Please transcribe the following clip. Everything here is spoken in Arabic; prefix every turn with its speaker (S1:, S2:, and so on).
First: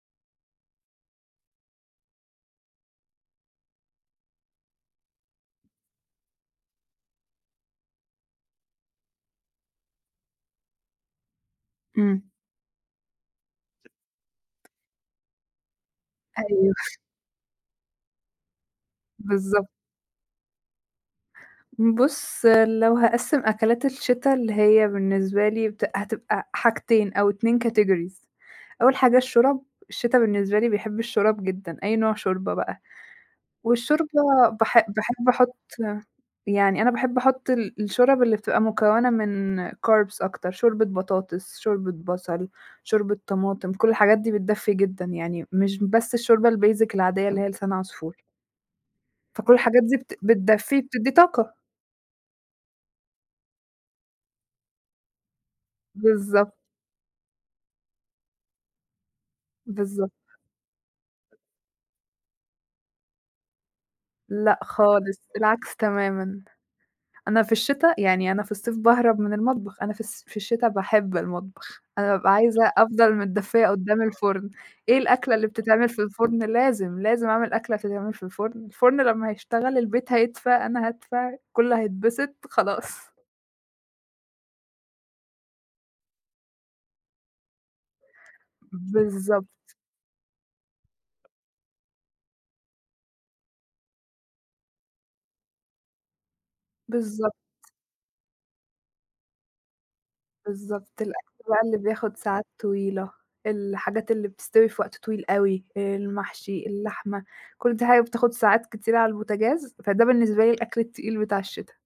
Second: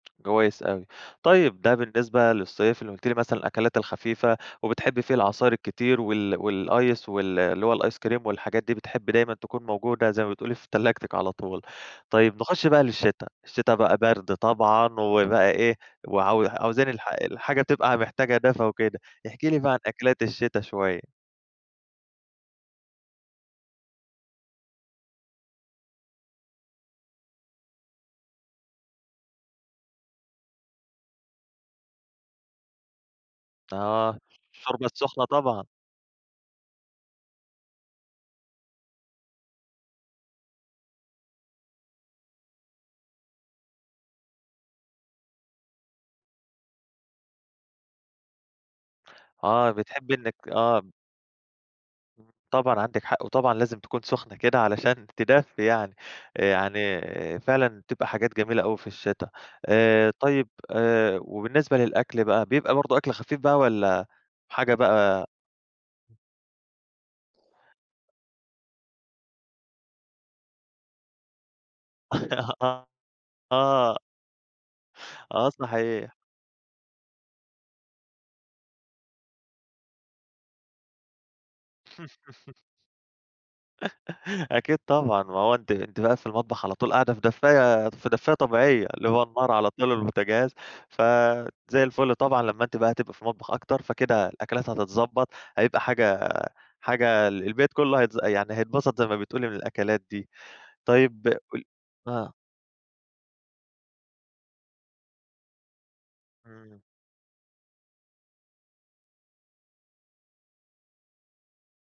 S1: كويس أوي. طيب ده بالنسبة للصيف اللي قُلتِ لي مثلًا الأكلات الخفيفة وبتحبّي فيه العصاير الكتير وال والice وال اللي هو الice cream والحاجات دي، بتحب دايمًا تكون موجودة زي ما بتقولي في تلاجتِك على طول.
S2: إمم.
S1: طيب نخش بقى للشِتا، الشِتا بقى بَرْد طبعًا وبقى إيه، وعاو
S2: أيوه.
S1: عاوزين الح الحاجة تبقى محتاجة دفى وكده. احكِ لي
S2: بالضب
S1: بقى عن أكلات الشِتا شوية.
S2: بُص، لو هاقسّم أكلات الشِتا اللي هي بالنسبة لي بت هتبقى حاجتين أو 2 categories. أول حاجة الشورَب، الشِتا بالنسبة لي بيحب الشورَب جدًا، أي نوع شوربة بقى. والشوربة
S1: آه، الشوربة
S2: باحب
S1: السُخنة
S2: باحب أحُط
S1: طبعًا.
S2: يعني أنا باحب أحُط ال الشورَب اللي بتبقى مكونة من carbs أكتر، شوربة بطاطس، شوربة بصل، شوربة طماطم، كل الحاجات دي بتدفّي جدًا، يعني مش بس الشوربة الbasic العادية اللي هي لسان عصفور. فكل
S1: آه،
S2: الحاجات دي
S1: بتحبّي
S2: بت
S1: إنِّك
S2: بتدفّي
S1: آه.
S2: وبتدّي طاقة.
S1: طبعًا عندِك حق، وطبعًا لازم تكون سُخنة كده علشان تدفّي يعني. آآ
S2: بالضبط.
S1: يعني فعلًا تبقى حاجات جميلة أوي في الشِتا. آآ
S2: بالضبط.
S1: طيب آآ وبالنسبة للأكل بقى، بيبقى برضه أكل خفيف بقى والّا
S2: لأ
S1: حاجة
S2: خالص،
S1: بقى
S2: العكس تمامًا. أنا في الشِتا يعني أنا في الصيف باهرب من المطبخ، أنا في الص في الشِتا باحب المطبخ، أنا بابقى عايزة
S1: آه،
S2: أفضل متدفّية
S1: آه.
S2: قُدّام الفرُن. إيه الأكلة اللي
S1: آه
S2: بتتعمل في
S1: صحيح.
S2: الفُرن لازم، لازم أعمل أكلة تتعمل في الفُرن. الفُرن لمّا هيشتغل، البيت هيدفى، أنا هادفى، الكل هيتبسط، خلاص.
S1: أكيد طبعًا، ما هو أنتِ أنتِ بقى في المطبخ على طول قاعدة في دفّاية دف دفّاية طبيعية اللي هو النار على
S2: بالضبط.
S1: طول والبوتاجاز، ف زي الفُل طبعًا لمّا أنتِ بقى هتبقى في المطبخ أكتر، فكده الأكلات هتتضبّط، هيبقى حاجة حاجة
S2: بالضبط.
S1: ال البيت كُلّه هيتز يعني هيتبسط زي ما بتقولي من الأكلات دي.
S2: بالضبط،
S1: طيب،
S2: الأكل بقى
S1: قل
S2: اللي بياخُد
S1: آه.
S2: ساعات طويلة، الحاجات اللي بتستوي في وقت طويل أوي، المحشي،
S1: إمم.
S2: اللحمة، كل دي حاجة بتاخُد ساعات كتيرة على البوتاجاز، فده بالنسبة لي الأكل التقيل بتاع الشِتا.